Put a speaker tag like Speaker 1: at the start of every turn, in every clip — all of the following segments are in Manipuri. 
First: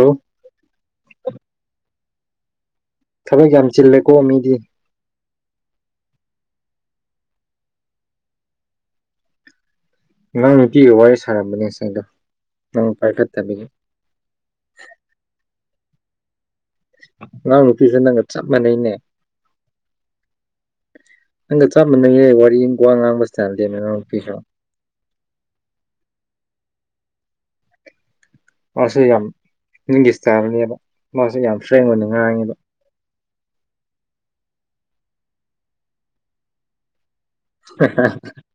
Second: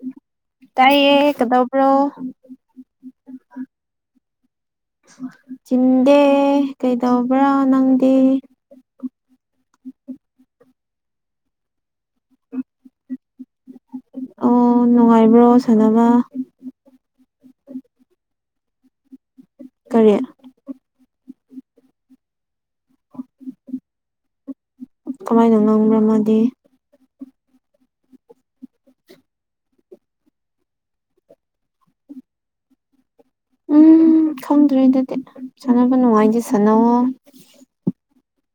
Speaker 1: ꯍꯜꯂꯣ
Speaker 2: ꯇꯥꯏꯌꯦ ꯀꯗꯧꯕ꯭ꯔꯣ
Speaker 1: ꯊꯕꯛ ꯌꯥꯝ ꯆꯤꯜꯂꯦꯀꯣ ꯃꯤꯗꯤ
Speaker 2: ꯆꯤꯟꯗꯦ ꯀꯩꯗꯧꯕ꯭ꯔꯥ ꯅꯪꯗꯤ
Speaker 1: ꯅꯪ ꯅꯨꯄꯤꯒ ꯋꯥꯔꯤ ꯁꯥꯔꯝꯕꯅꯦ ꯉꯁꯥꯏꯗꯣ ꯅꯪ ꯄꯥꯏꯈꯠꯇꯕꯤꯒꯤ
Speaker 2: ꯑꯣ ꯅꯨꯡꯉꯥꯏꯕ꯭ꯔꯣ ꯁꯥꯅꯃ
Speaker 1: ꯑꯉꯥꯡ ꯅꯨꯄꯤꯁꯦ ꯅꯪꯒ ꯆꯞ ꯃꯥꯟꯅꯩꯅꯦ
Speaker 2: ꯀꯔꯤ
Speaker 1: ꯅꯪꯒ ꯆꯞꯃꯥꯅꯩꯌꯦ ꯋꯥꯔꯤ ꯋꯥ ꯉꯥꯡꯕ ꯁꯇ꯭ꯥꯏꯜꯗꯤ ꯅꯅꯥꯎ ꯅꯨꯄꯤꯁꯦ
Speaker 2: ꯀꯃꯥꯏꯅ ꯉꯥꯡꯕ꯭ꯔꯥ ꯃꯥꯗꯤ
Speaker 1: ꯃꯥꯁꯦ ꯌꯥꯝ ꯐꯤꯜꯂꯝꯒꯤ ꯁꯇꯥꯔꯅꯦꯕ ꯃꯥꯁꯦ ꯌꯥꯝ ꯐ꯭ꯔꯦꯡꯀ ꯑꯣꯏꯅ ꯉꯥꯡꯉꯦꯕ
Speaker 2: ꯎꯝ ꯈꯪꯗ꯭ꯔꯦꯗꯨꯗꯤ ꯁꯥꯟꯅꯕ ꯅꯨꯡꯉꯥꯏꯗꯤ ꯁꯥꯟꯅꯋꯣ
Speaker 1: [unintelligible]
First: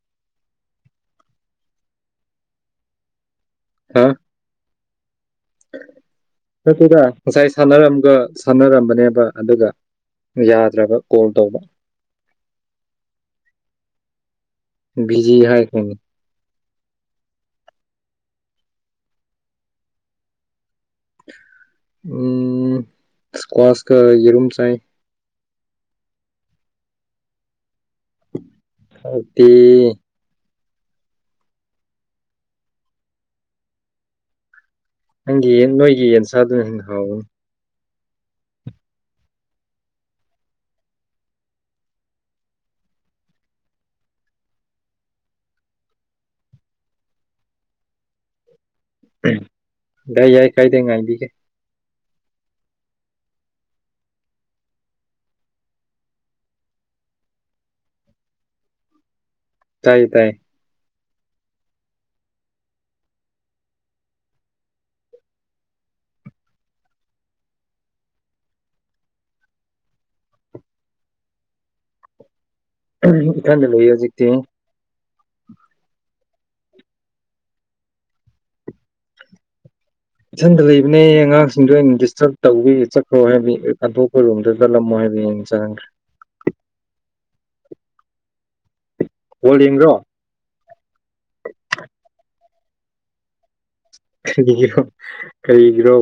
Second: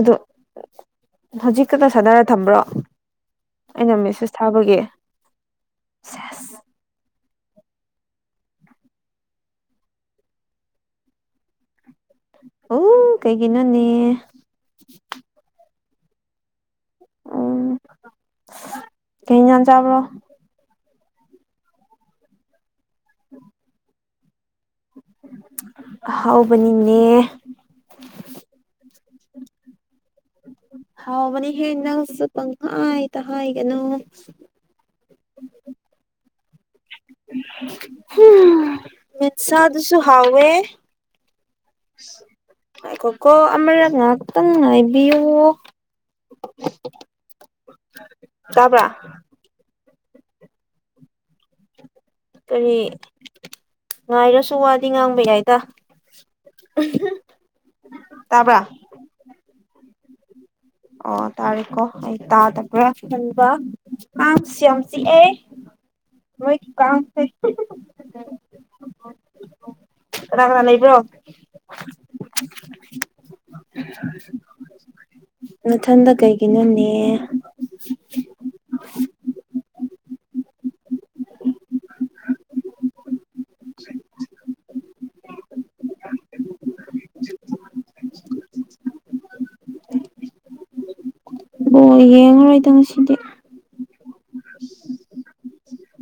Speaker 2: ꯑꯗꯨ ꯍꯧꯖꯤꯛꯈꯛꯇ ꯁꯥꯟꯅꯔ ꯊꯝꯕ꯭ꯔꯣ ꯑꯩꯅ
Speaker 1: ꯍꯥ
Speaker 2: ꯃꯦꯁꯦꯁ ꯊꯥꯕꯒꯤ ꯁꯦꯁ
Speaker 1: ꯅꯠꯇꯦꯗ ꯉꯁꯥꯏ ꯁꯥꯟꯅꯔꯝꯒ ꯁꯥꯟꯅꯔꯝꯕꯅꯦꯕ ꯑꯗꯨꯒ ꯌꯥꯗ꯭ꯔꯕ ꯀꯣꯜ ꯇꯧꯕ
Speaker 2: ꯑꯣ ꯀꯩꯒꯤꯅꯣꯅꯦ
Speaker 1: ꯕꯤꯖꯤ ꯍꯥꯏꯔꯛꯀꯅꯤ
Speaker 2: ꯎꯝ ꯀꯩ ꯏꯟꯖꯥꯡ ꯆꯥꯕ꯭ꯔꯣ
Speaker 1: ꯎꯝ ꯑꯁꯀꯥ ꯌꯦꯔꯨꯝ ꯆꯥꯏ
Speaker 2: ꯑꯍꯥꯎꯕꯅꯤꯅꯦ
Speaker 1: ꯍꯥꯎꯇ‌ꯦ
Speaker 2: ꯍꯥꯎꯕꯅꯤꯍꯦ ꯅꯪꯁꯨ ꯄꯪꯍꯥꯏꯗ ꯍꯥꯏꯒꯅꯨ
Speaker 1: ꯅꯪꯒꯤ ꯅꯣꯏꯒꯤ ꯌ‌ꯦꯟ ꯆꯥꯗꫭꯏꯅꯤ ꯍꯥꯎꯕꯅꯤ
Speaker 2: ꯃꯤꯁꯥ ꯑꯗꯨꯁꯨ ꯍꯥꯎꯋꯦ ꯉꯥꯏꯈꫭꯀꫭ ꯑꯃꯥ ꯉꯥꯏꯍꯥꯛꯇꯪ ꯉꯥꯏꯕꯤꯌꯨ ꯇꯥꯕ꯭ꯔꯥ
Speaker 1: ꯌꯥꯏ ꯌꯥꯏ ꯀꯥꯏꯗꯦ ꯉꯥꯏꯕꯤꯒꯦ
Speaker 2: ꯀꯔꯤ ꯉꯥꯏꯔꯁꯨ ꯋꯥꯗꯤ ꯉꯥꯡꯕ ꯌꯥꯏꯗ ꯇꯥꯕ꯭ꯔꯥ
Speaker 1: ꯇꯥꯏ ꯇꯥꯏ
Speaker 2: ꯑꯣ ꯇꯥꯔꯦꯀꯣ ꯑꯩ ꯇꯥꯗꯕ꯭ꯔꯥꯕ ꯈꯟꯕꯥ ꯑꯁ ꯌꯥꯝ ꯆꯤꯑꯦ ꯑꯣꯏꯣꯏ ꯀꯁ [unintelligible] ꯀꯗꯥ ꯀꯅꯥ ꯂꯩꯕ꯭ꯔꯣ
Speaker 1: ꯏꯊꯟꯗ ꯂꯩꯌꯦ ꯍꯧꯖꯤꯛꯇꯤ
Speaker 2: ꯅꯊꯟꯗ ꯀꯩꯒꯤꯅꯣꯅꯦ
Speaker 1: ꯏꯊꯟꯗ ꯂꯩꯕꯅꯦ ꯑꯉꯥꯡꯁꯤꯡꯗꯣ ꯑꯩꯅ ꯗꯤꯁꯇꯔꯕ ꯇꯧꯕꯋꯤ ꯍꯣꯏ ꯍꯥꯏꯕꯤ ꯑꯇꯣꯞꯄ ꯔꯨꯝꯝꯗ ꯆꯠꯂꯝꯃꯣ ꯍꯥꯏꯕꯤ ꯌꯦꯡ ꯆꯒ꯭ꯔꯦ
Speaker 2: ꯇꯥꯗꯔꯦ [unintelligible]
Speaker 1: ꯕꫭꯜ ꯌꯦꯡ꯭ꯗꯔꯣ
Speaker 2: ꯕꫭꯜ ꯌꯦꯡꯉꯔꯣꯏꯗ ꯉꯁꯤꯗꯤ
Speaker 1: ꯀꯔꯤꯒꯤꯔꫭ ꯀꯔꯤꯒꯤ꯭ꯔꯣ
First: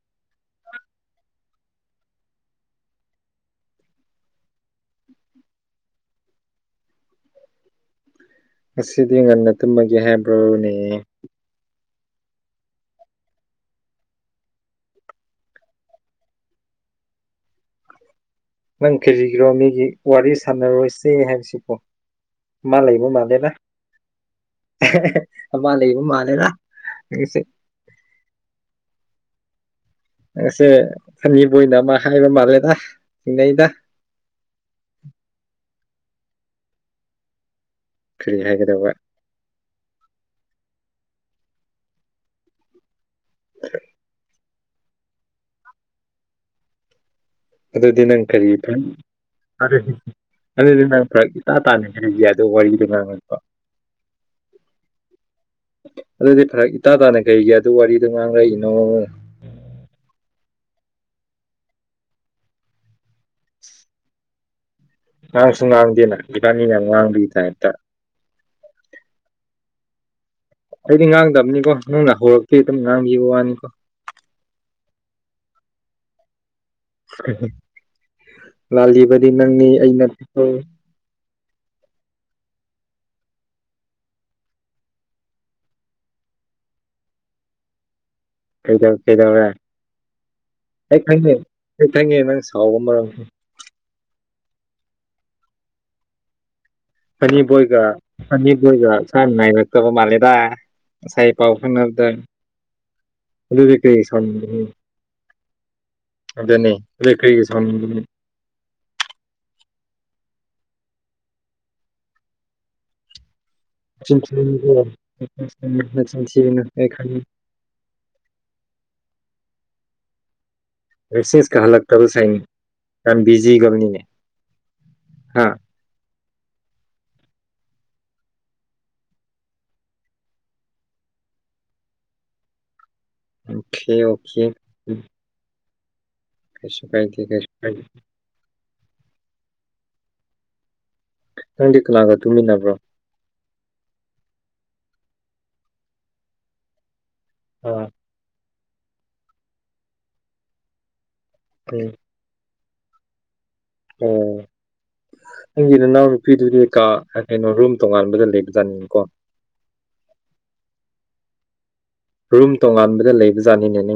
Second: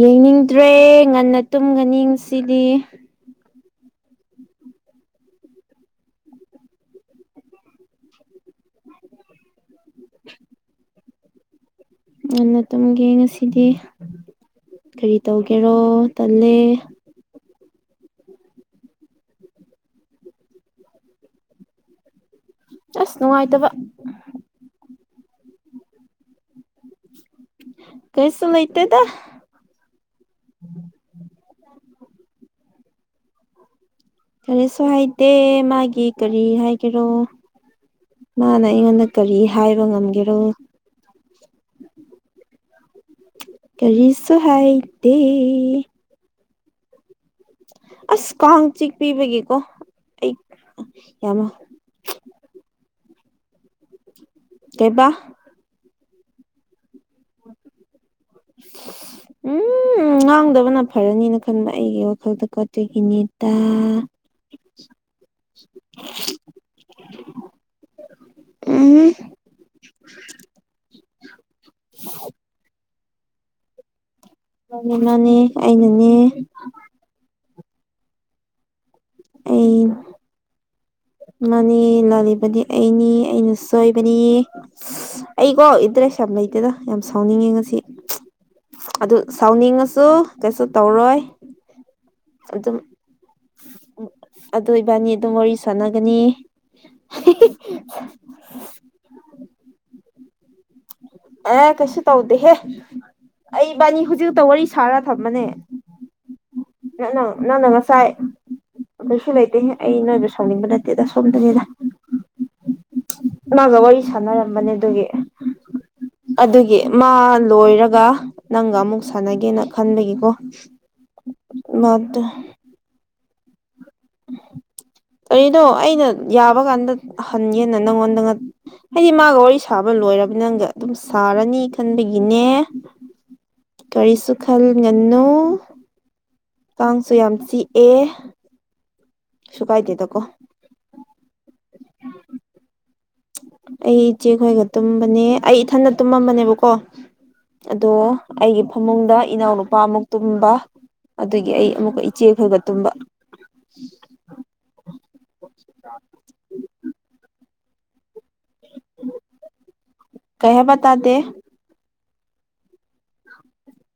Speaker 2: ꯌꯦꯡꯅꯤꯡꯗ꯭ꯔꯦ ꯉꯟꯅ ꯇꯨꯝꯒꯅꯤ ꯉꯁꯤꯗꯤ
Speaker 1: ꯉꯁꯤꯗꯤ ꯉꯟꯅ ꯇꯨꯝꯃꯒꯦ ꯍꯥꯏꯕ꯭ꯔꯣꯅꯦ
Speaker 2: ꯉꯟꯅꯥ ꯇꯨꯝꯒ‌ꯦ ꯉꯁꯤꯗꯤ ꯀꯔꯤ ꯇꯧꯒꯦꯔꯣ ꯇꯜꯂꯦ
Speaker 1: ꯅꯪ ꯀꯔꯤꯒꯤꯔꯣ ꯃꯤꯒꯤ ꯋꯥꯔꯤ ꯁꯥꯟꯅꯔꯣꯏꯁꯦ ꯍꯥꯏꯕꯁꯤꯕꯣ ꯃꯥꯂꯩꯕ
Speaker 2: ꯑꯁ
Speaker 1: ꯃꯥꯜꯂ‌ꯦꯅ
Speaker 2: ꯅꯨꯡꯉꯥꯏꯇꯕ
Speaker 1: ꯑꯃ ꯂꯩꯕ ꯃꯥꯜꯂꯦꯗ ꯅꯪꯒꯤꯁ‌ꯦ
Speaker 2: ꯀꯩꯁꯨ ꯂꯩꯏꯇꯦꯗ
Speaker 1: ꯉꯁꯦ ꯁꯅꯤꯕꯣꯏꯅ [unintelligible] ꯑꯃ ꯍꯥꯏꯕ ꯃꯥꯜꯂꯦꯗ ꯆꯤꯡꯅꯩꯗ
Speaker 2: ꯀꯔꯤꯁꯨ ꯍꯥꯏꯗꯦ ꯃꯥꯒꯤ ꯀꯔꯤ ꯍꯥꯏꯒꯦꯔꯣ
Speaker 1: ꯀꯔꯤ
Speaker 2: ꯃꯥꯅ
Speaker 1: ꯍꯥꯏꯒꯗꯧꯕ
Speaker 2: ꯑꯩꯉꯣꯟꯗ ꯀꯔꯤ ꯍꯥꯏꯕ ꯉꯝꯒꯦꯔꯣ ꯀꯔꯤꯁꯨ ꯍꯥꯏꯗꯦ
Speaker 1: ꯑꯗꯨꯗꯤ ꯅꯪ
Speaker 2: ꯑꯁ
Speaker 1: ꯀꯔꯤ
Speaker 2: ꯀꯥꯡ ꯆꯤꯛꯄꯤꯕꯒꯤꯀꯣ
Speaker 1: ꯐꯔ
Speaker 2: ꯑꯩ
Speaker 1: ꯑꯗꯨꯗꯤ ꯅꯪ ꯐꯔꯛ
Speaker 2: ꯌꯥꯝ
Speaker 1: ꯏꯇꯥ ꯇꯥꯅꯤ ꯑꯗꯨꯗꯤ [unintelligible] ꯋꯥꯔꯤꯔ
Speaker 2: ꯀꯩꯕꯥ
Speaker 1: ꯑꯗꯨꯗꯤ ꯐꯔꯛ ꯏꯇꯥ ꯇꯥꯅ ꯀꯩꯒꯤ ꯑꯗꯨ ꯋꯥꯔꯤꯗꯨ ꯉꯥꯡꯂꯛꯏꯅꯣ
Speaker 2: ꯎꯝ ꯉꯥꯡꯗꯕꯅ ꯐꯔꯅꯤꯅ ꯈꯟꯕ ꯑꯩꯒꯤ ꯋꯥꯈꯜꯗ ꯑꯗꯨꯒꯤꯅꯤ ꯗꯥ
Speaker 1: ꯉꯥꯡꯁꯨ ꯉꯥꯡꯗꯦꯅ ꯏꯄꯥꯅꯤꯅ ꯌꯥꯝ ꯉꯥꯡꯕꯒꯤ ꯇꯥꯏꯞꯇꯥ
Speaker 2: ꯎꯝ
Speaker 1: ꯑꯩꯗꯤ ꯉꯥꯡꯗꯕꯅꯤꯀꯣ ꯅꯪꯅ ꯍꯧꯔꯛꯄꯩ ꯑꯗꯨꯝ ꯉꯥꯡꯕꯤꯈꯤꯕ ꯋꯥꯅꯤꯀꯣ
Speaker 2: ꯃꯥꯟꯅꯤ ꯃꯥꯟꯅꯤ ꯑꯩꯅꯅꯦ
Speaker 1: ꯂꯥꯜꯂꯤꯕꯗꯤ ꯅꯪꯅꯤ
Speaker 2: ꯑꯩ
Speaker 1: ꯑꯩꯅ
Speaker 2: ꯃꯥꯅꯦ ꯂꯥꯜꯂꯤꯕꯅꯤ ꯑꯩꯅꯤ ꯑꯩꯅ ꯁꯣꯏꯕꯅꯤ ꯑꯩꯀꯣ ꯏꯟꯗ꯭ꯔꯦꯁ ꯌꯥꯝ ꯂꯩꯇꯦꯗ ꯌꯥꯝ ꯁꯥꯎꯅꯤꯡꯉꯦ ꯉꯁꯤ
Speaker 1: ꯀꯩꯗꯧ
Speaker 2: ꯑꯗꯨ
Speaker 1: ꯀꯩꯗꯧꯔꯦ
Speaker 2: ꯁꯥꯎꯅꯤꯡꯉꯁꯨ ꯀꯩꯁꯨ
Speaker 1: ꯑꯩ
Speaker 2: ꯇꯧꯔꯣꯏ
Speaker 1: ꯈꯪꯉꯦ ꯑꯩ ꯈꯪꯉꯦ ꯅꯪ
Speaker 2: ꯑꯗꯨꯝ
Speaker 1: [inaudible]
Speaker 2: ꯑꯗꯨ ꯏꯕꯥꯅꯤ ꯑꯗꯨꯝ ꯋꯥꯔꯤ ꯁꯥꯟꯅꯒꯅꯤ
Speaker 1: ꯑꯅꯤꯕꯣꯏꯒ ꯑꯅꯤꯕꯣꯏꯒ ꯁꯅ ꯅꯥꯏꯔꯛꯇꯕ ꯃꯥꯜꯂꯦꯗ ꯉꯁꯥꯏ ꯄꯥꯎ
Speaker 2: ꯑꯦ ꯀꯩꯁꯨ
Speaker 1: ꯐꯥꯎꯅꯕꯗ
Speaker 2: ꯇꯧꯗꯦꯍꯦ ꯑꯩ
Speaker 1: ꯑꯗꯨꯗꯤ ꯀꯔꯤꯒꯤ
Speaker 2: ꯏꯕꯥꯅꯤ ꯍꯧꯖꯤꯛꯇ ꯋꯥꯔꯤ
Speaker 1: ꯁꯥꯎꯅꯤꯡꯕꯅꯣ
Speaker 2: ꯁꯥꯔ ꯊꯝꯕꯅꯦ
Speaker 1: ꯑꯗꯨꯅꯦ ꯑꯗꯨ
Speaker 2: ꯅꯪ
Speaker 1: ꯀꯔꯤꯒꯤ
Speaker 2: ꯅꯪꯟꯅ
Speaker 1: ꯁꯥꯎꯅꯤꯡꯕꯅꯣ
Speaker 2: ꯉꯁꯥꯏ ꯀꯁꯨ ꯂꯩꯇꯦ ꯑꯩ ꯅꯣꯏꯁꯨ ꯁꯥꯎꯅꯤꯡꯕ ꯅꯠꯇꯦꯗ ꯁꯣꯝꯗꯕꯤꯗ ꯀꯅꯥꯒ ꯋꯥꯔꯤ
Speaker 1: ꯅꯆꯤꯟ
Speaker 2: ꯁꯥꯟꯅꯔꯝꯕꯅꯦ
Speaker 1: ꯊꯤꯒꯅꯨꯀꯣ
Speaker 2: ꯑꯗꯨꯒꯤ
Speaker 1: ꯅꯆꯤꯟ ꯊꯤꯒꯅꯨ ꯅꯆꯤꯟ ꯊꯤꯒꯅꯨ
Speaker 2: ꯑꯗꯨꯒꯤ
Speaker 1: ꯑꯩ
Speaker 2: ꯃꯥ
Speaker 1: ꯈꯪꯉꯤ
Speaker 2: ꯂꯣꯏꯔꯒ ꯅꯪꯒ ꯑꯃꯨꯛ ꯁꯥꯟꯅꯒꯦꯅ ꯈꯟꯕꯒꯤꯀꯣ
Speaker 1: ꯔꯤꯁꯤꯡꯁ ꯀꯥ ꯍꯜꯂꯛꯇꯕ
Speaker 2: ꯃꯥꯗꯣ
Speaker 1: ꯁꯥꯏꯩꯅ ꯌꯥꯝ ꯕꯤꯖꯤꯒꯅꯤꯅꯦ
Speaker 2: ꯀꯔꯤꯗꯣ ꯑꯩꯅ ꯌꯥꯕ ꯀꯥꯟꯗ ꯍꯟꯒꯦꯅ ꯅꯪꯉꯣꯟꯗ ꯍꯥꯏꯗꯤ ꯃꯥꯒ ꯋꯥꯔꯤ ꯁꯥꯕ ꯂꯣꯏꯔꯕ ꯅꯪꯒ ꯑꯗꯨꯝ ꯁꯥꯔꯅꯤ ꯈꯟꯕꯒꯤꯅꯦ
Speaker 1: ꯑꯣꯀꯦ
Speaker 2: ꯀꯔꯤꯁꯨ
Speaker 1: ꯑꯣꯀꯦ
Speaker 2: ꯈꯜ
Speaker 1: ꯎꯝ
Speaker 2: ꯉꯟꯅꯨ
Speaker 1: ꯀꯩꯁꯨ
Speaker 2: ꯀꯥꯡꯁꯨ
Speaker 1: ꯀꯥꯏꯗꯦ
Speaker 2: ꯌꯥꯝ
Speaker 1: ꯀꯩꯁꯨ ꯀꯥꯏꯗꯦ
Speaker 2: ꯆꯤꯛꯑꯦ ꯁꯨ ꯀꯥꯏꯇꯦ ꯇ ꯀꯣ
Speaker 1: ꯅꯪꯗꯤ ꯀꯅꯥꯥꯡꯒ ꯇꯨꯃꯤꯟꯅꯕ꯭ꯔꯣ
Speaker 2: ꯑꯩ ꯏꯆꯦ ꯈꯣꯏꯒ ꯇꯨꯝꯕꯅꯦ ꯑꯩ ꯏꯊꯟꯗ ꯇꯨꯝꯃꯝꯕꯅꯦꯕꯀꯣ
Speaker 1: ꯑꯥ
Speaker 2: ꯑꯗꯣ ꯑꯩꯒꯤ ꯐꯃꯨꯡꯗ ꯏꯅꯥꯎꯅꯨꯄꯥ ꯑꯃꯨꯛ ꯇꯨꯝꯕ ꯑꯗꯨꯗꯒꯤ ꯑꯩ
Speaker 1: ꯎꯝ
Speaker 2: ꯑꯃꯨꯛꯀ ꯆꯦꯛꯈ ꯍꯕ ꯇꯨꯝꯕ
Speaker 1: ꯑꯣ ꯅꯪꯒꯤ ꯅꯅꯥꯎꯅ ꯅꯨꯄꯤꯗꯨꯗꯤ ꯀꯥ ꯀꯩꯅꯣ ꯔꯨꯝ ꯇꯣꯉꯥꯟꯕꯗ ꯂꯩ ꯖꯅꯤꯡ ꯀꯣ
Speaker 2: ꯀꯩ ꯍꯥꯏꯕ ꯇꯥꯗꯦ
Speaker 1: ꯔꯨꯝ ꯇꯣꯉꯥꯟꯕꯗ ꯂꯩꯕ ꯖꯥꯅꯤꯅꯦꯅꯦ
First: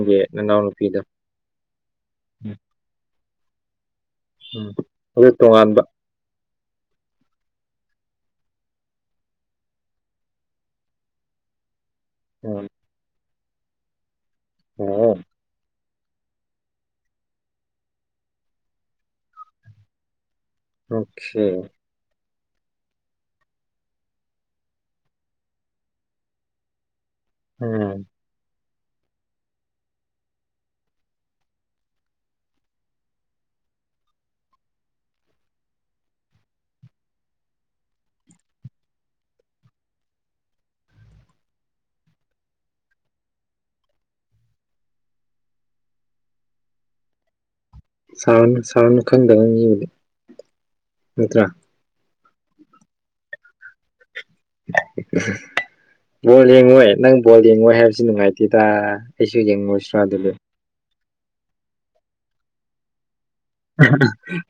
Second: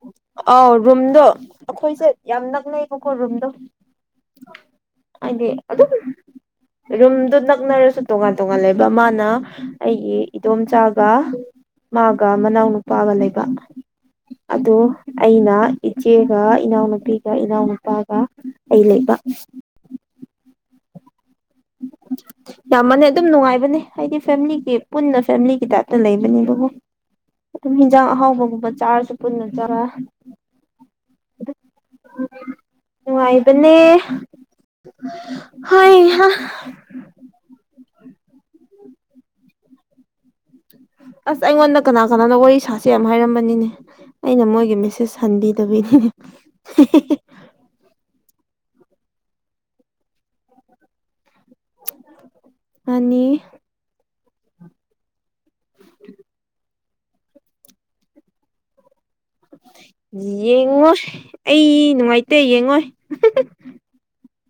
Speaker 2: ꯑꯥꯎ ꯔꯨꯝꯗꯣ ꯑꯩꯈꯣꯏꯁꯦ ꯌꯥꯝ
Speaker 1: ꯎꯝ
Speaker 2: ꯅꯛꯅꯩꯌꯦꯕꯀꯣ ꯔꯨꯝꯗꯣ
Speaker 1: ꯎꯝ ꯑꯗꯨ ꯇꯣꯉꯥꯟꯕ
Speaker 2: [inaudible] ꯔꯨꯝꯗꯨ ꯅꯛꯅꯔꯁꯨ ꯇꯣꯉꯥꯟ ꯇꯣꯉꯥꯟ ꯂꯩꯕ ꯃꯥꯅ ꯑꯩꯒꯤ ꯏꯗꯣꯝꯆꯥꯒ ꯃꯥꯒ
Speaker 1: ꯎꯝ
Speaker 2: ꯃꯅꯥꯎꯅꯨꯄꯥꯒ ꯂꯩꯕ ꯑꯗꯨ
Speaker 1: ꯑꯣ
Speaker 2: ꯑꯩꯅ ꯏꯆꯦꯒ ꯏꯅꯥꯎꯅꯨꯄꯤꯒ ꯏꯅꯥꯎꯅꯨꯄꯥꯒ ꯑꯩ ꯂꯩꯕ
Speaker 1: ꯔꯣꯈꯦ
Speaker 2: [inaudible] ꯌꯥꯝꯃꯥꯟꯂꯩ ꯑꯗꯨꯝ ꯅꯨꯡꯉꯥꯏꯕꯅꯦ ꯍꯥꯏꯗꯤ ꯐꯦꯃꯤꯂꯤꯒꯤ ꯄꯨꯟꯅ ꯐꯦꯃꯤꯂꯤꯒꯤ ꯇꯥꯏꯞꯇ ꯂꯩꯕꯅꯦꯕꯕꯨ ꯑꯗꯨꯝ
Speaker 1: ꯎꯝ
Speaker 2: ꯍꯤꯟꯖꯥꯡ ꯑꯍꯥꯎꯕꯒꯨꯝꯕ ꯆꯥꯔꯁꯨ ꯄꯨꯟꯅ ꯆꯥꯔꯥ ꯅꯨꯡꯉꯥꯏꯕꯅꯦ ꯍꯣꯏꯍꯥ [inaudible] ꯑꯁ ꯑꯩꯉꯣꯟꯗ ꯀꯅꯥ ꯀꯅꯥꯅ ꯋꯥꯔꯤ ꯁꯥꯁꯦ ꯑꯃ ꯍꯥꯏꯔꯝꯕꯅꯤꯅꯦ ꯑꯩꯅ ꯃꯣꯏꯒꯤ ꯃꯦꯁꯦꯁ ꯍꯟꯕꯤꯗꯕꯤꯅꯤꯅꯦ
Speaker 1: ꯁꯅ ꯁꯥꯎꯔꯅꯨ ꯈꯪꯗꯕ ꯅꯠꯇ꯭ꯔꯥ
Speaker 2: ꯑꯅꯤ
Speaker 1: ꯕꯣꯜ ꯌꯦꯡꯉꯣꯏ ꯅꯪ ꯕꯣꯜ ꯌꯦꯡꯉꯣꯏ ꯍꯥꯏꯕꯁꯤ ꯅꯨꯡꯉꯥꯏꯇꯦꯗ ꯑꯩꯁꯨ ꯌꯦꯡꯉꯨꯁꯤꯔꯥ ꯑꯗꯨꯗꯤ
Speaker 2: ꯌꯦꯡꯉꯣꯏ ꯑꯩ ꯅꯨꯡꯉꯥꯏꯇꯦ ꯌꯦꯡꯉꯣꯏ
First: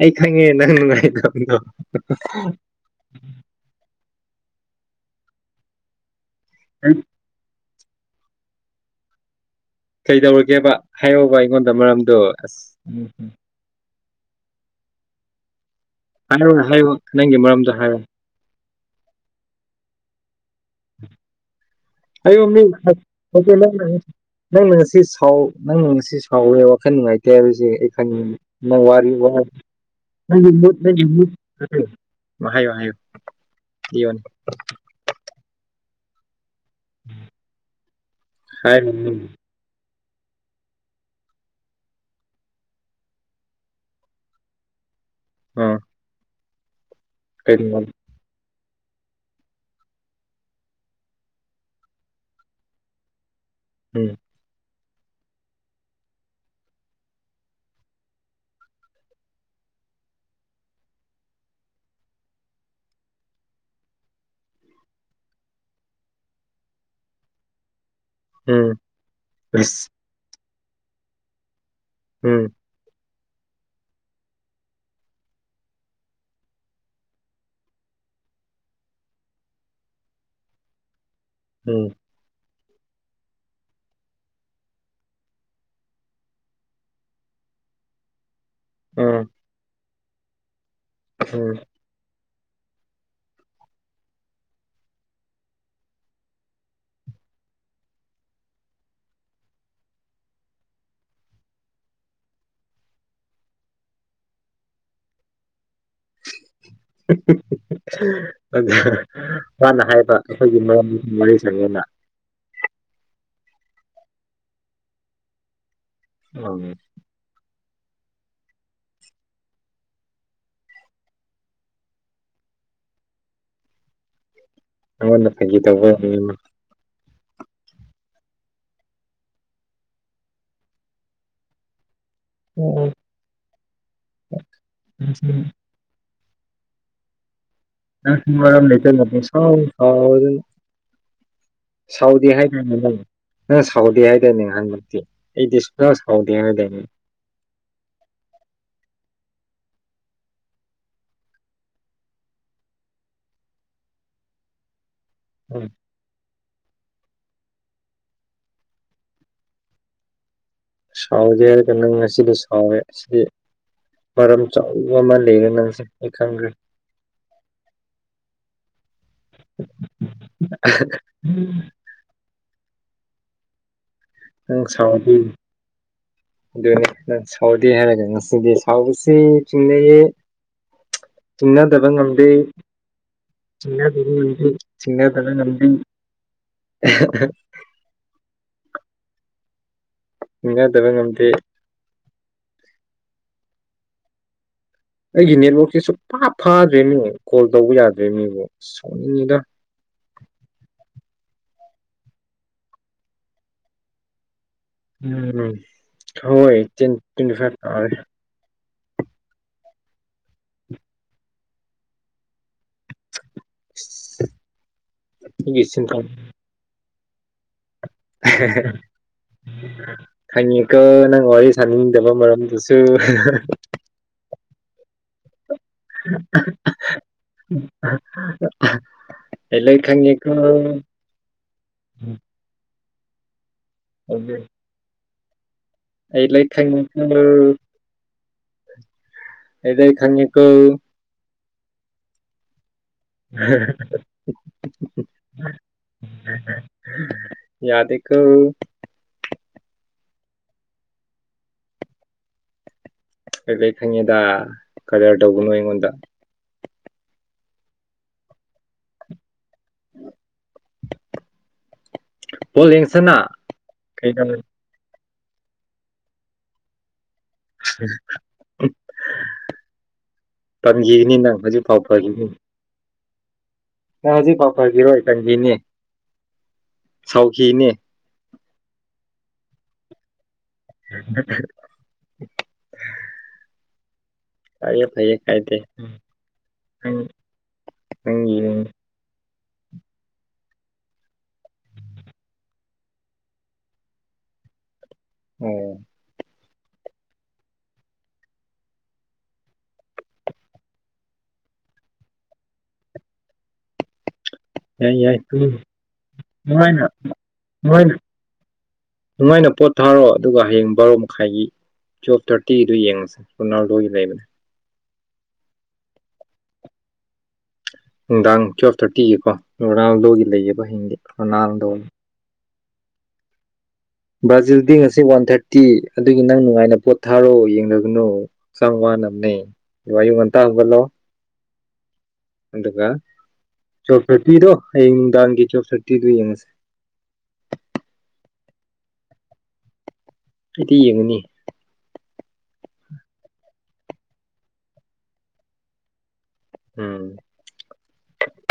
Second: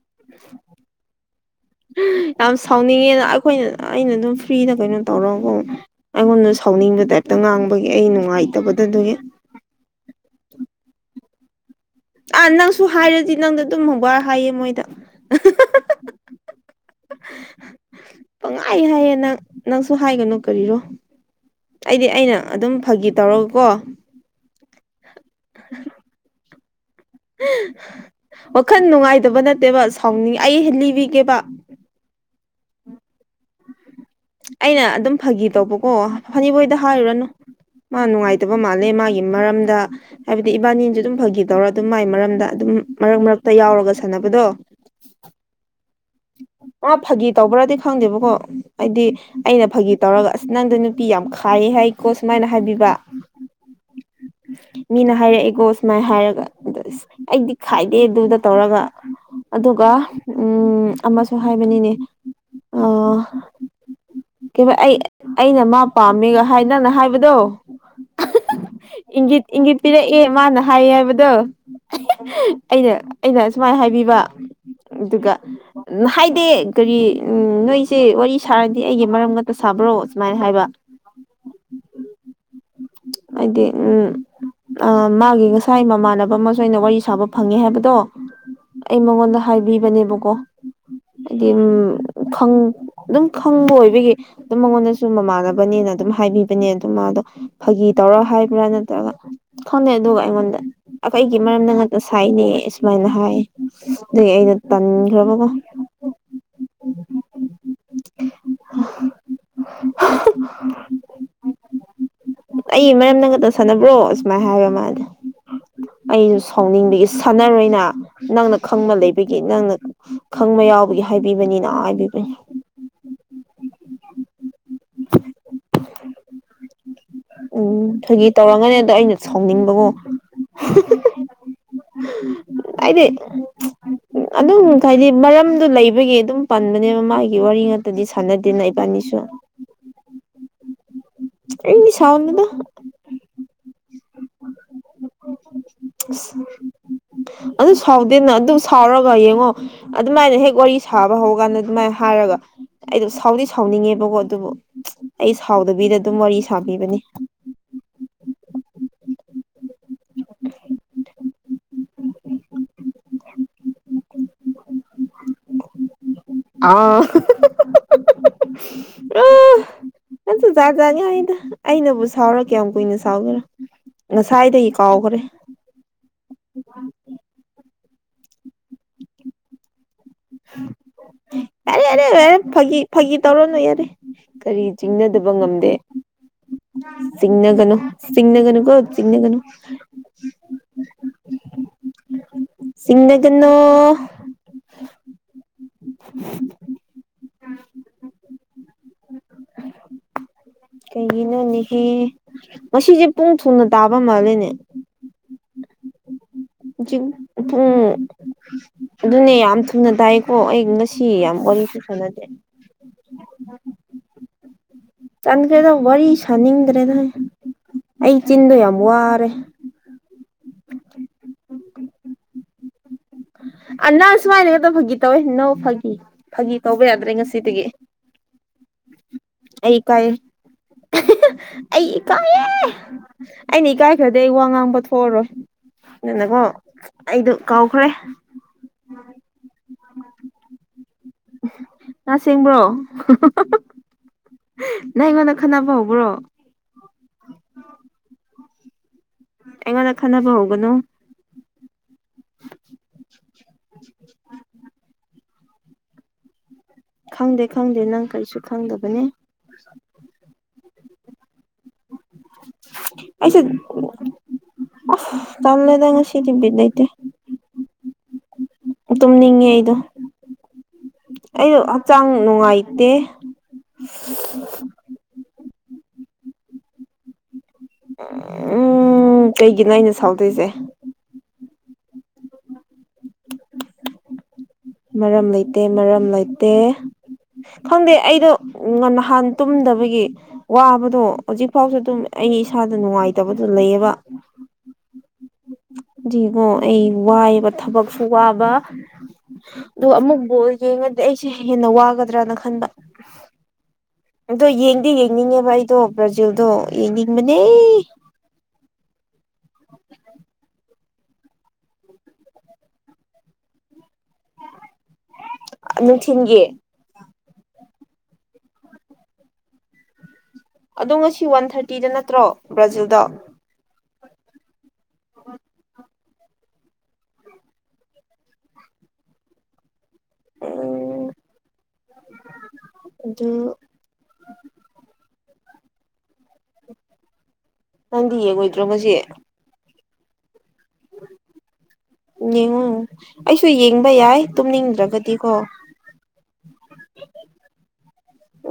Speaker 1: ꯑꯩ ꯈꯪꯉꯦ ꯅꯪ ꯅꯨꯡꯉꯥꯏꯇꯕꯗ‌ꯣ
Speaker 2: ꯌꯥꯝ ꯁꯥꯎꯅꯤꯡꯉꯦꯅ ꯑꯩꯈꯣꯏꯅ ꯑꯩꯅ ꯑꯗꯨꯝ ꯐ꯭ꯔꯤꯗ ꯀꯩꯅꯣ ꯇꯧꯔꯒꯀ‌ꯣ ꯑꯩꯉꯣꯟꯗ ꯁꯥꯎꯅꯤꯡꯕ ꯗꯥꯏꯞ ꯇ ꯉꯥꯡꯕꯒꯤ ꯑꯩ ꯅꯨꯡꯉꯥꯏꯇꯕꯗ‌ꯣ ꯗꯨꯒꯤ
Speaker 1: ꯀꯩꯗꯧꯔꯒꯦꯕ ꯍꯥꯏꯌ‌ꯣꯕ ꯑꯩꯉꯣꯟꯗ ꯃꯔꯝ
Speaker 2: ꯑꯥ ꯅꯪꯁꯨ ꯍꯥꯏꯔꯗꯤ ꯅꯪꯗ‌ꯣ ꯑꯗꯨꯝ [unintelligible] ꯕꯥꯔ ꯍꯥꯏꯌꯦ ꯃꯣꯏꯗ
Speaker 1: ꯀꯥꯟꯅꯔꯣꯏ ꯍꯥꯏꯌꯣ ꯅꯪꯒꯤ ꯃꯔꯝꯗꯣ ꯍꯥꯏꯌ‌ꯣ
Speaker 2: ꯄꯪꯍꯥꯏ ꯍꯥꯏꯌꯦ ꯅꯪ ꯅꯪꯁꯨ ꯍꯥꯏꯒꯅꯨ ꯀꯔꯤꯔꯣ ꯑꯩꯗꯤ ꯑꯩꯅ
Speaker 1: ꯑꯩꯌꯣ ꯃꯤ
Speaker 2: ꯑꯗꯨꯝ ꯐꯥꯒꯤ
Speaker 1: ꯑꯣꯀꯦ
Speaker 2: ꯇꯧꯔꯒꯀꯣ
Speaker 1: ꯅꯪꯅ ꯅꯪꯅ ꯉꯁꯤ ꯁꯥꯎ ꯅꯪꯅ ꯉꯁꯤ ꯁꯥꯎꯋꯦ ꯋꯥꯈꯟ ꯅꯨꯡꯉꯥꯏ ꯇꯦ ꯍꯥꯏꯕꯁꯦ ꯑꯩ
Speaker 2: ꯋꯥꯈꯜ
Speaker 1: ꯈꯪꯉ‌ꯦ ꯋꯥꯔꯤ
Speaker 2: ꯅꯨꯡꯉꯥꯏꯇꯕ ꯅꯠꯇꯦꯕ
Speaker 1: [unintelligible]
Speaker 2: ꯁꯥꯎꯅꯤꯡ
Speaker 1: ꯅꯪꯒꯤ
Speaker 2: ꯑꯩ
Speaker 1: ꯃꯨꯠ ꯅꯪꯒꯤ ꯃꯨꯠ
Speaker 2: ꯂꯤꯕꯤꯒꯦꯕ
Speaker 1: ꯎꯝ ꯍꯥꯏꯌ‌ꯣ ꯍꯥꯏꯌ‌ꯣ ꯂꯤꯌ‌ꯣꯟ
Speaker 2: ꯑꯩꯅ ꯑꯗꯨꯝ ꯐꯥꯒꯤ ꯇꯧꯕꯀꯣ ꯐꯅꯤ [unintelligible] ꯗ ꯍꯥꯏꯔꯨꯔꯅꯨ ꯃꯥ ꯅꯨꯡꯉꯥꯏꯇꯕ ꯃꯥꯜꯂꯦ
Speaker 1: ꯍꯥꯏꯔꯣ
Speaker 2: ꯃꯥꯒꯤ
Speaker 1: ꯅꯪ
Speaker 2: ꯃꯔꯝꯗ ꯍꯥꯏꯕꯗꯤ ꯏꯕꯥꯅꯤꯖꯤꯁꯨꯝ ꯐꯒꯤꯗꯧꯔꯥ ꯑꯗꯨꯝ ꯃꯥꯏ ꯃꯔꯝꯗ ꯑꯗꯨꯝ ꯃꯔꯛ ꯃꯔꯛꯇ ꯌꯥꯎꯔꯒ ꯁꯥꯟꯅꯕꯗꯣ
Speaker 1: ꯑꯥ
Speaker 2: ꯃꯥ ꯐꯥꯒꯤ ꯇꯧꯕ꯭ꯔꯥꯗꯤ
Speaker 1: ꯀꯩꯅꯣ
Speaker 2: ꯈꯪꯗꯦꯕꯀꯣ ꯑꯩꯗꯤ ꯑꯩꯅ ꯐꯥꯒꯤ ꯇꯧꯔꯒ ꯑꯁ ꯅꯪꯗ‌ꯣ ꯅꯨꯄꯤ ꯌꯥꯝ ꯈꯥꯏ ꯍꯥꯏꯀꯣ ꯁꯨꯃꯥꯏꯅ ꯍꯥꯏꯕꯤꯕ [unintelligible]
Speaker 1: ꯎꯝ
Speaker 2: ꯃꯤꯅ ꯍꯥꯏꯔꯛꯏꯒꯣ ꯁꯨꯃꯥꯏ ꯍꯥꯏꯔꯒ ꯑꯗ ꯑꯁ ꯑꯩꯗꯤ ꯈꯥꯏꯗꯦ ꯑꯗꯨꯗ ꯇꯧꯔꯒ ꯑꯗꯨꯒ ꯎꯝ ꯑꯃꯁꯨ ꯍꯥꯏꯕꯅꯤꯅꯦ ꯑꯥ ꯀꯩꯕ ꯑꯩ ꯑꯩꯅ ꯃꯥ ꯄꯥꯝꯃꯦꯒ ꯍꯥꯏ ꯅꯪꯅ ꯍꯥꯏꯕꯗꯣ
Speaker 1: ꯎꯝ
Speaker 2: ꯏꯪꯒꯤꯠ ꯏꯪꯒꯤꯠ
Speaker 1: ꯑꯁ
Speaker 2: ꯄꯤꯔꯛꯑꯦ ꯃꯥꯅ ꯍꯥꯏꯌꯦ ꯍꯥꯏꯕꯗꯣ
Speaker 1: ꯎꯝ
Speaker 2: ꯑꯩꯅ ꯑꯩꯅ ꯁꯨꯃꯥꯏꯅ ꯍꯥꯏꯕꯤꯕ ꯑꯗꯨꯒ ꯎ ꯍꯥꯏꯗꯦ ꯀꯔꯤ ꯎꯝ ꯅꯣꯏꯁꯦ ꯋꯥꯔꯤ ꯁꯥꯔꯗꯤ ꯑꯩꯒꯤ ꯃꯔꯝ ꯉꯛꯇ ꯁꯥꯕ꯭ꯔꯣ ꯁꯨꯃꯥꯏꯅ ꯍꯥꯏꯕ
Speaker 1: ꯎꯝ
Speaker 2: ꯑꯩꯗꯤ ꯎꯝ ꯑ ꯃꯥꯒꯤ ꯉꯁꯥꯏ ꯃꯃꯥꯟꯅꯕ ꯑꯃꯁꯨ ꯑꯩꯅ ꯋꯥꯔꯤ ꯁꯥꯕ ꯐꯪꯉꯦ ꯍꯥꯏꯕꯗꯣ ꯑꯩ
Speaker 1: ꯎꯝ
Speaker 2: ꯃꯉꯣꯟꯗ ꯍꯥꯏꯕꯤꯕꯅꯦꯕꯀꯣ ꯑꯩꯗꯤ ꯎꯝ ꯈꯪ ꯑꯗꯨꯝ ꯈꯪꯕ ꯑꯣꯏꯕꯒꯤ ꯑꯗꯨꯝ ꯃꯉꯣꯟꯗꯁꯨ ꯃꯃꯥꯟꯅꯕꯅꯦꯅ ꯑꯗꯨꯝ ꯍꯥꯏꯕꯤꯕꯅꯦ ꯑꯗꯨꯝ ꯃꯥꯗꯣ ꯐꯥꯒꯤ ꯇꯧꯔ ꯍꯥꯏꯕ꯭ꯔꯥ ꯅꯠꯇ꯭ꯔꯒ ꯈꯪꯗ‌ꯦ ꯑꯗꯨꯒ ꯑꯩꯉꯣꯟꯗ ꯑꯩꯈꯣꯏꯒꯤ ꯃꯔꯝꯗ ꯉꯥꯇ ꯁꯥꯏꯅꯦ ꯁꯨꯃꯥꯏꯅ ꯍꯥꯏ ꯑꯗꯨꯒꯤ ꯑꯩꯗ‌ꯣ ꯇꯟꯈ꯭ꯔꯕꯀꯣ [unintelligible]
Speaker 1: [unintelligible] ꯑꯗꯨ ꯃꯥꯅ ꯍꯥꯏꯕ ꯑꯩꯈꯣꯏꯒꯤ ꯃꯔꯝ ꯋꯥꯔꯤ ꯁꯥꯟꯅꯩꯅ
Speaker 2: ꯑꯩ ꯃꯔꯝꯗ ꯉꯇ ꯁꯥꯟꯅꯕ꯭ꯔꯣ ꯁꯨꯃꯥꯏꯅ ꯍꯥꯏꯕ ꯃꯥꯗ‌ꯣ ꯑꯩꯁꯨ
Speaker 1: ꯑꯪ
Speaker 2: ꯁꯥꯎꯅꯤꯡꯕꯒꯤ ꯁꯥꯟꯅꯔꯣꯏꯅ ꯅꯪꯅ ꯈꯪꯕ ꯂꯩꯕꯒꯤ ꯅꯪꯅ ꯈꯪꯕ ꯌꯥꯎꯕꯒꯤ ꯍꯥꯏꯕꯤꯕꯅꯤꯅ ꯍꯥꯏꯕꯤꯕꯅꯤ
Speaker 1: ꯅꯉꯣꯟꯗ ꯐꯒꯤ ꯇꯧꯕ [unintelligible]
Speaker 2: ꯎꯝ ꯐꯒꯤ ꯇꯧꯔꯝꯒꯅꯤ ꯑꯗꯣ ꯑꯩꯅ ꯁꯥꯎꯅꯤꯡꯕꯒꯣ [unintelligible] ꯑꯩꯗꯤ ꯑꯗꯨꯝ ꯍꯥꯏꯗꯤ ꯃꯔꯝꯗꯨ ꯂꯩꯕꯒꯤ ꯑꯗꯨꯝ ꯄꯟꯕꯅꯦꯕ ꯃꯥꯥꯏꯒꯤ ꯋꯥꯔꯤ ꯉ
Speaker 1: ꯅꯪꯁꯨ ꯃꯔꯝ ꯂꯩꯇꯅ ꯄꯨꯡꯁꯥꯎ ꯁꯥꯎ [unintelligible]
Speaker 2: ꯑꯩꯗꯤ
Speaker 1: ꯁꯥꯎꯗꯤ ꯍꯥꯏ
Speaker 2: ꯁꯥꯎꯅꯨꯗ
Speaker 1: [unintelligible] ꯅꯪ ꯁꯥꯎꯗꯦ ꯍꯥꯏꯗꯣꯏꯅꯦ ꯑꯍꯟꯃꯛꯇꯤ ꯑꯩꯗꯤ ꯁ ꯁꯥꯎꯗꯦ
Speaker 2: ꯑꯁ
Speaker 1: ꯍꯥꯏꯗꯥꯏꯅꯤ
Speaker 2: ꯑꯗꯨ ꯁꯥꯎꯗꯦꯅ ꯑꯗꯨ ꯁꯥꯎꯔꯒ ꯌꯦꯡꯉꯣ ꯑꯗꯨꯃꯥꯏꯅ ꯍꯦꯛ ꯋꯥꯔꯤ ꯁꯥꯕ ꯍꯧꯔꯀꯥꯟꯗ ꯑꯗꯨꯃꯥꯏꯅ ꯍꯥꯏꯔꯒ ꯑꯩꯗꯣ ꯁꯥꯎꯗꯤ ꯁꯥꯎꯅꯤꯡꯉꯦꯕꯀꯣ ꯑꯗꯨꯕꯨ ꯑꯩ
Speaker 1: ꯎꯝ
Speaker 2: ꯁꯥꯎꯗꯕꯤꯗ ꯑꯗꯨꯝ ꯋꯥꯔꯤ ꯁꯥꯕꯤꯕꯅꯦ
Speaker 1: ꯁꯥꯎꯒꯦ ꯍꯥꯏꯔꯒ ꯅꯪ ꯉꯁꯤꯗꯤ ꯁꯥꯎꯋꯦ ꯑꯁꯤꯗꯤ ꯃꯔꯝ ꯆꯧ ꯑꯃ ꯂꯩꯒꯅꯁꯤ
Speaker 2: ꯑꯥ ꯑ ꯀꯁꯨꯖꯥꯠ ꯖꯥꯠꯅꯤ ꯍꯥꯏꯅ ꯑꯩꯅꯕꯨ ꯁꯥꯎꯔ ꯀꯌꯥꯝ ꯀꯨꯏꯅ ꯁ ꯁꯥꯎꯅꯤ
Speaker 1: ꯅꯡ ꯁꯥꯎꯗꯤ ꯑꯗꯨ ꯁꯥꯎꯗꯦ ꯍꯥꯏꯔꯒꯦ ꯉꯁꯤꯗꯤ ꯁꯥꯎꯕꯁꯤ ꯆꯤꯡꯅꯌꯦ
Speaker 2: [inaudible] ꯌꯥꯔꯦ ꯌꯥꯔꯦꯔꯦ ꯐꯥꯒꯤ ꯐꯥꯒꯤ ꯇꯧꯔꯅꯨ ꯌꯥꯔꯦ ꯀꯔꯤ ꯆꯤꯡꯅꯗꯕ ꯉꯝꯗꯦ ꯁꯤꯡꯅꯒꯅꯨ ꯁꯤꯡꯅꯒꯅꯨ ꯀꯣ ꯁꯤꯡꯤꯡꯅꯒꯅꯨ
Speaker 1: ꯅꯤꯡꯅꯗꯕ ꯉꯝꯗꯦ
Speaker 2: ꯁꯤꯡꯅꯒꯅꯣ
Speaker 1: ꯑꯩꯒꯤ ꯅꯦꯠꯋꯔꯥꯛꯛꯁꯦ ꯁꯨ ꯄ ꯐꯥꯗ꯭ꯔꯦ ꯃꯤ ꯀꯣꯜ ꯇꯧꯕ ꯌꯥꯗ꯭ꯔꯦ ꯃꯤꯕꯨ ꯁꯣꯛꯅꯤꯡꯉꯤꯗ
Speaker 2: [inaudible] ꯀꯩꯒꯤꯅꯣꯅꯦꯍꯦ ꯉꯁꯤꯁꯦ ꯄꯨꯡ ꯊꯨꯅ ꯇꯥꯕ ꯃꯥꯜꯂꯦꯅꯦ
Speaker 1: ꯎꯝ ꯍꯣꯏ
Speaker 2: ꯍꯧꯖꯤꯛ
Speaker 1: ꯇ꯭ꯋꯦꯟꯇꯤ ꯐꯏꯞ
Speaker 2: ꯄꯨꯡ
Speaker 1: ꯇꯥꯔꯦ
Speaker 2: ꯑꯗꯨꯅꯦ ꯌꯥꯝ ꯊꯨꯅ ꯇꯥꯏꯀꯣ ꯑꯩ ꯉꯁꯤ ꯌꯥꯝ ꯋꯥꯔꯤꯁꯨ ꯁꯥꯟꯅꯗꯦ
Speaker 1: [inaudible] ꯑꯩꯒꯤ
Speaker 2: ꯆꯟꯈ꯭ꯔꯦꯗ
Speaker 1: ꯁꯤꯟꯐꯝ
Speaker 2: ꯋꯥꯔꯤ ꯁꯥꯅꯤꯡꯗ꯭ꯔꯦꯗ ꯑꯩ ꯆꯤꯟꯗꯣ ꯌꯥꯝ ꯋꯥꯔꯦ
Speaker 1: [inaudible] ꯍꯪꯉꯦꯀ ꯅꯪ ꯋꯥꯔꯤ ꯁꯥꯅꯤꯡꯗꯕ ꯃꯔꯝꯗꯨꯁꯨ
Speaker 2: ꯑ ꯅ ꯁꯨꯃꯥꯏꯅ ꯈꯛꯇ ꯐꯥꯒꯤ ꯇꯧꯋꯦ ꯅꯧ ꯐꯥꯒꯤ ꯐꯥꯒꯤ ꯇꯧꯕ ꯌꯥꯗ꯭ꯔꯦ ꯉꯁꯤꯗꯒꯤ
Speaker 1: ꯑꯦꯂ
Speaker 2: ꯑꯩ ꯏꯀꯥꯏꯌꯦ
Speaker 1: ꯈꯪꯉꯤꯀꫭ
Speaker 2: ꯑꯩ ꯏꯀꯥꯏ ꯑꯩꯅ ꯏꯀꯥꯏꯈ꯭ꯔꯗꯤ ꯑꯩ ꯋꯥ ꯉꯥꯡꯕ ꯊꯣꯛꯑꯔꯣꯏ
Speaker 1: ꯑꯩ
Speaker 2: ꯅꯅꯀꯣ
Speaker 1: ꯂꯣꯏ ꯈꯪꯉꯦꯀꯣ
Speaker 2: ꯑꯩꯗꯨ ꯀꯥꯎꯈ꯭ꯔꯦ
Speaker 1: ꯑꯦꯗ ꯈꯪꯅꯤꯀꫭ
Speaker 2: ꯉ ꯁꯦꯡꯕ꯭ꯔꯣ ꯅꯪ ꯑꯩꯉꯣꯟꯗ ꯈꯟꯅꯕ ꯍꯧꯕ꯭ꯔꯣ
Speaker 1: ꯌꯥꯗꯦꯀꯣ
Speaker 2: ꯑꯩꯉꯣꯟꯗ ꯈꯟꯅꯕ ꯍꯧꯒꯅꯨ
Speaker 1: ꯀꯩ ꯀꯩ ꯈꯪꯉꯦꯗ ꯀꯗꯔ ꯇꯧꯕꯅꯣ ꯑꯩꯉꯣꯟꯗ
Speaker 2: ꯈꯪꯗꯦ ꯈꯪꯗꯦ ꯅꯪ ꯀꯔꯤꯁꯨ ꯈꯪꯗꯕꯅꯤ [inaudible]
Speaker 1: ꯕꯣꯜ ꯌꯦꯡꯁꯤꯅ
Speaker 2: ꯑꯩꯁ
Speaker 1: ꯀꯩꯅꯣ
Speaker 2: ꯑꯁ ꯇꯜꯂꯦꯗꯥ ꯉꯥ ꯁꯤꯗꯤꯕꯗꯩꯇ ꯇꯨꯝꯅꯤꯡꯉꯦ ꯑꯩꯗꯣ
Speaker 1: ꯄꯟꯈꯤꯒꯅꯤ ꯅꯪ
Speaker 2: ꯑꯩꯗꯣ
Speaker 1: ꯍꯧꯖꯤꯛ ꯐꯥꯎ
Speaker 2: ꯍꯛꯆꯥꯡ
Speaker 1: ꯐꯈꯤꯅꯤ
Speaker 2: ꯅꯨꯡꯉꯥꯏꯇꯦ
Speaker 1: [unintelligible] ꯐꯈꯤꯔꯣꯏ ꯀꯟꯈꯤꯅꯦ ꯁꯥꯎꯈꯤꯅꯦ
Speaker 2: ꯎꯝ ꯀꯩꯒꯤꯅꯣ ꯑꯩꯅ ꯁꯥꯎꯗꯣꯏꯁꯦ
Speaker 1: [inaudible] ꯐꯩꯌꯦ ꯐꯩꯌꯦ
Speaker 2: ꯃꯔꯝ
Speaker 1: ꯀꯥꯏꯗꯦ
Speaker 2: ꯂꯩꯇꯦ ꯃꯔꯝ ꯂꯩꯇꯦ
Speaker 1: ꯅꯪ
Speaker 2: ꯈꯪꯗꯦ
Speaker 1: ꯅꯪ
Speaker 2: ꯑꯩꯗꯣ
Speaker 1: ꯌꯦꯡ
Speaker 2: ꯅꯍꯥꯟ ꯇꯨꯝꯗꯕꯒꯤ ꯋꯥꯕꯗꯣ ꯍꯧꯖꯤꯛ ꯐꯥꯎꯁꯨ ꯑꯗꯨꯝ ꯑꯩ ꯏꯁꯥꯗ ꯅꯨꯡꯉꯥꯏꯇꯕꯗꯨꯣ ꯂꯩꯌꯦꯕ
Speaker 1: ꯎꯝ
Speaker 2: ꯗꯤꯒꯣ ꯑꯩ ꯋꯥꯏꯑꯕ ꯊꯕꯛꯁꯨ ꯋꯥꯕ ꯑꯗꯨ ꯑꯃꯨꯛ ꯕꯣꯜ ꯌꯦꯡꯉꯗꯤ ꯑꯩꯁꯦ ꯍꯦꯟꯅ ꯋꯥꯒꯗ꯭ꯔꯅ ꯈꯟꯕ ꯑꯗꯣ ꯌꯦꯡꯗꯤ
Speaker 1: ꯌꯥꯏ ꯌꯥꯏ
Speaker 2: ꯌꯦꯡꯅꯤꯡꯉꯦꯕ ꯑꯩꯗꯣ ꯕ꯭ꯔꯥꯖꯤꯜꯗꯣ
Speaker 1: ꯅꯨꯡꯉꯥꯏꯅ
Speaker 2: ꯌꯦꯡꯅꯤꯡꯕꯅꯦ
Speaker 1: ꯅꯨꯡꯉꯥꯏꯅ ꯅꯨꯡꯉꯥꯏꯅ ꯄꯣꯠ ꯊꯥꯔꯣ ꯑꯗꯨꯒ ꯍꯌꯦꯡ ꯕꯥꯔꯣ ꯃꯈꯥꯏꯒꯤ ꯇꯨꯏꯐ ꯊꯥꯔꯇꯤꯗꯨ ꯌꯦꯡꯉꯁꯦ ꯔꯣꯅꯥꯜꯗꯣꯒꯤ ꯂꯩꯕꯅꯦ
Speaker 2: ꯅꯨꯡꯊꯤꯟꯒꯤ
Speaker 1: ꯅꯨꯡꯗꯥꯡ ꯇꯨꯋꯦꯜꯐ ꯊꯥꯔꯇꯤꯒꯤꯀꯣ ꯔꯣꯂꯥꯜꯗꯣꯒꯤ ꯂꯩꯌꯦꯕ
Speaker 2: ꯑꯗꯣ
Speaker 1: ꯍꯌꯦꯡꯗꯤ
Speaker 2: ꯉꯁꯤ ꯋꯥꯟ
Speaker 1: ꯔꯣꯅꯥꯜꯗꯣ
Speaker 2: ꯊꯥꯔꯇꯤꯗ ꯅꯠꯇ꯭ꯔꯣ ꯕ꯭ꯔꯥꯖꯤꯜꯗ
Speaker 1: ꯕ꯭ꯔꯥꯖꯤꯜꯗꯤ ꯉꯁꯤ ꯋꯥꯟ ꯊꯥꯔꯇꯤ ꯑꯗꯨꯒꯤ ꯅꯪ ꯅꯨꯡꯉꯥꯏꯅ ꯄꯣꯠ ꯊꯥꯔꯛ ꯌꯦꯡꯅꯒꯅꯨ ꯍꯛꯆꯥꯡ ꯋꯥꯅꯕꯅꯦ ꯋꯥꯌꯨ ꯉ
Speaker 2: ꯎꯝ
Speaker 1: [unintelligible] ꯑꯗꯨꯒ
Speaker 2: ꯑꯗꯨ
Speaker 1: ꯆꯣꯞ ꯁꯔꯇꯤꯗꯣ ꯑꯩ ꯅꯨꯡꯗꯥꯡꯒꯤ ꯆꯣꯞ ꯁꯇꯤꯗꯨ ꯌꯦꯡꯉꯁꯦ
Speaker 2: ꯅꯪꯗꯤ ꯌꯦꯡꯉꯣꯏꯗ꯭ꯔꯣ ꯉꯁꯦ
Speaker 1: ꯑꯩꯗꯤ ꯌꯦꯡꯉꯅꯤ
Speaker 2: ꯌꯦꯡꯉꯨ ꯑꯩꯁꯨ ꯌꯦꯡꯕ ꯌꯥꯏ ꯇꯨꯝꯅꯤꯡꯗ꯭ꯔꯒꯗꯤꯀꯣ [inaudible]
Speaker 1: ꯎꯝ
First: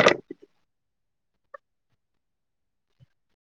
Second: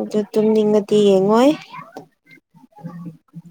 Speaker 2: ꯑꯗꯨ ꯇꯨꯅꯤꯡꯉꯗꯤ ꯌꯦꯡꯉꯣꯏ